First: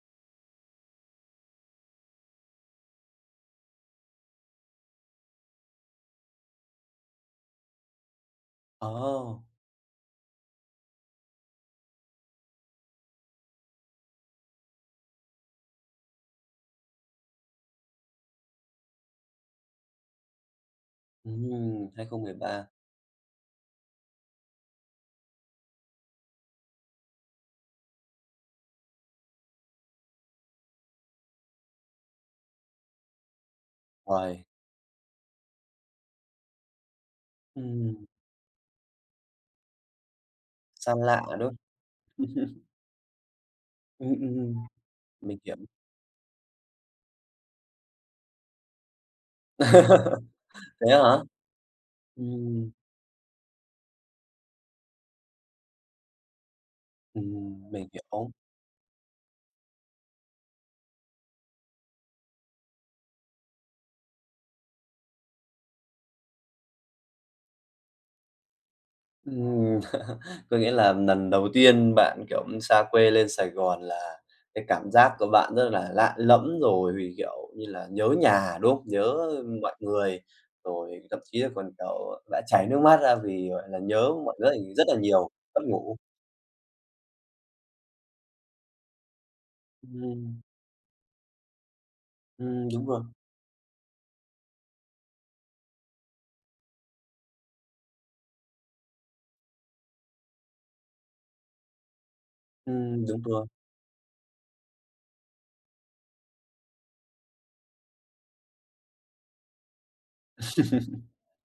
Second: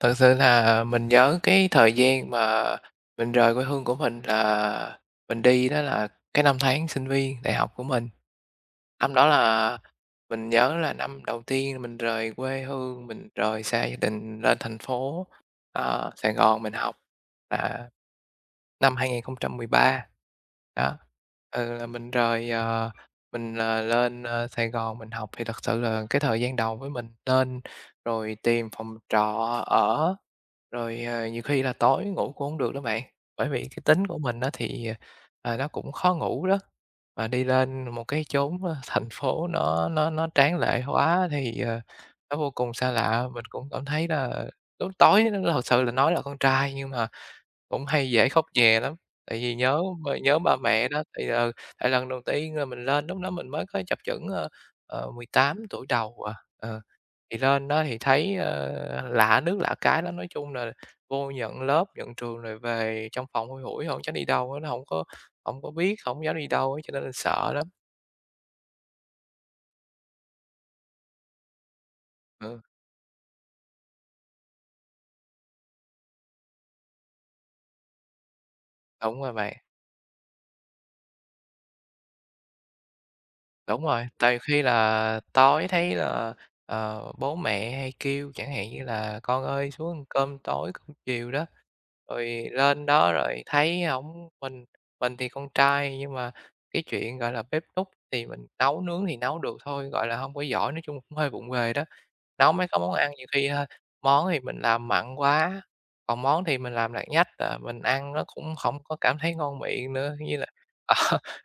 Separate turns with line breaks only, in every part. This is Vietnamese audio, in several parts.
Thật sự là mình nhớ cái thời gian mà mình rời quê hương của mình là mình đi đó là cái năm tháng sinh viên đại học của mình. Năm đó
Ồ!
là mình nhớ là năm đầu tiên mình rời quê hương, mình rời xa gia đình lên thành phố, ờ, Sài Gòn mình học là năm 2013, đó. Ừ, là
Ừm, hai
mình
không mười
rời,
ba.
ờ, mình, ờ, lên, ơ, Sài Gòn mình học thì thật sự là cái thời gian đầu với mình lên rồi tìm phòng trọ ở, rồi, ờ, nhiều khi là tối ngủ cũng hông được đó bạn. Bởi vì cái tính của mình
Uầy!
á thì, à, nó cũng khó ngủ đó, mà đi lên
Ừm.
một cái chốn thành phố nó nó nó tráng lệ
Xa lạ,
quá
đúng.
thì, ờ, nó vô cùng xa lạ. Mình cũng cảm thấy
Ừm,
là
ừm.
lúc tối
Mình
nó
hiểm.
thật sự là nói là con trai nhưng mà cũng hay dễ khóc nhè lắm, tại vì nhớ b nhớ ba mẹ
Vậy á
đó,
hả?
thì, ừ, tại lần đầu tiên là
Ừm.
mình lên lúc đó mình mới có chập chững, ơ, ờ, 18 tuổi đầu à, ờ. Thì lên
Ừm,
đó
mình
thì
hiểu!
thấy, ờ, lạ nước lạ cái lắm, nói chung là vô nhận lớp, nhận trường rồi về trong phòng thui thủi chẳng đi đâu hết, nó hổng có hổng có biết, hổng dám đi đâu á, cho nên là sợ lắm.
Ừm, có nghĩa là lần đầu tiên bạn, kiểu,
Ừ.
xa quê lên Sài Gòn là cái cảm giác của bạn rất là lạ lẫm, rồi thì, kiểu như là, nhớ nhà, đúng không? Nhớ
Đúng rồi bạn.
mọi người, rồi thậm chí là còn cậu đã chảy nước mắt ra vì, gọi là,
Đúng rồi!
nhớ
Tại
mọi
vì
người rất
khi
là rất là
là
nhiều, mất
tối thấy
ngủ.
là, ờ, bố mẹ hay kêu chẳng hạn như là "Con ơi xuống ăn cơm
Ừm.
tối," cơm chiều đó, rồi
Ừm, đúng
lên
rồi.
đó rồi thấy hổng mình mình thì con trai nhưng mà cái chuyện, gọi là, bếp núc thì mình nấu nướng thì nấu được thôi, gọi là, hông có giỏi, nói chung là cũng hơi vụng về đó. Nấu mấy cái món
Ừm,
ăn
đúng
nhiều
rồi.
khi, a, món thì mình làm mặn quá, còn món thì mình làm lạt nhách à, mình ăn nó cũng không có cảm thấy ngon miệng nữa. Như là, à,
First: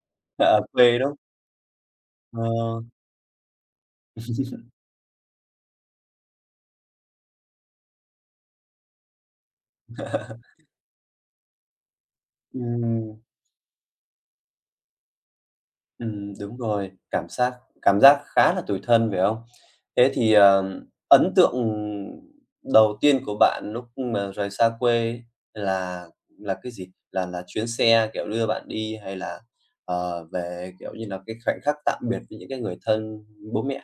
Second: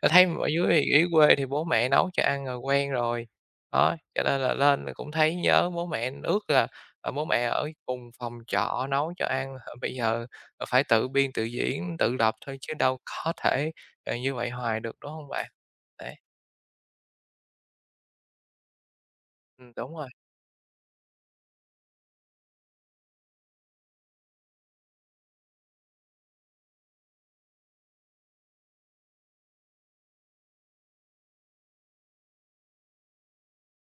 ta thấy mà ở
Ở
dưới thì
quê
dưới
đúng
quê thì bố mẹ nấu cho
Ờ.
ăn rồi quen rồi, đó, cho nên là lên rồi cũng thấy nhớ bố mẹ, ước là, à, bố mẹ ở cùng phòng trọ nấu cho ăn, h bây giờ, ờ, phải tự biên tự diễn, tự lập thôi chứ đâu
Ừm.
có thể, ờ, như vậy hoài được, đúng hông bạn? Đấy.
Ừm, đúng rồi, cảm xác cảm giác khá là tủi thân, phải không?
Ừm, đúng
Thế
rồi.
thì, ờ, ấn tượng đầu tiên của bạn lúc mà rời xa quê là là cái gì? Là là chuyến xe, kiểu, đưa bạn đi hay là, ờ, về, kiểu như là, cái khoảnh khắc tạm biệt với những cái người thân, bố mẹ?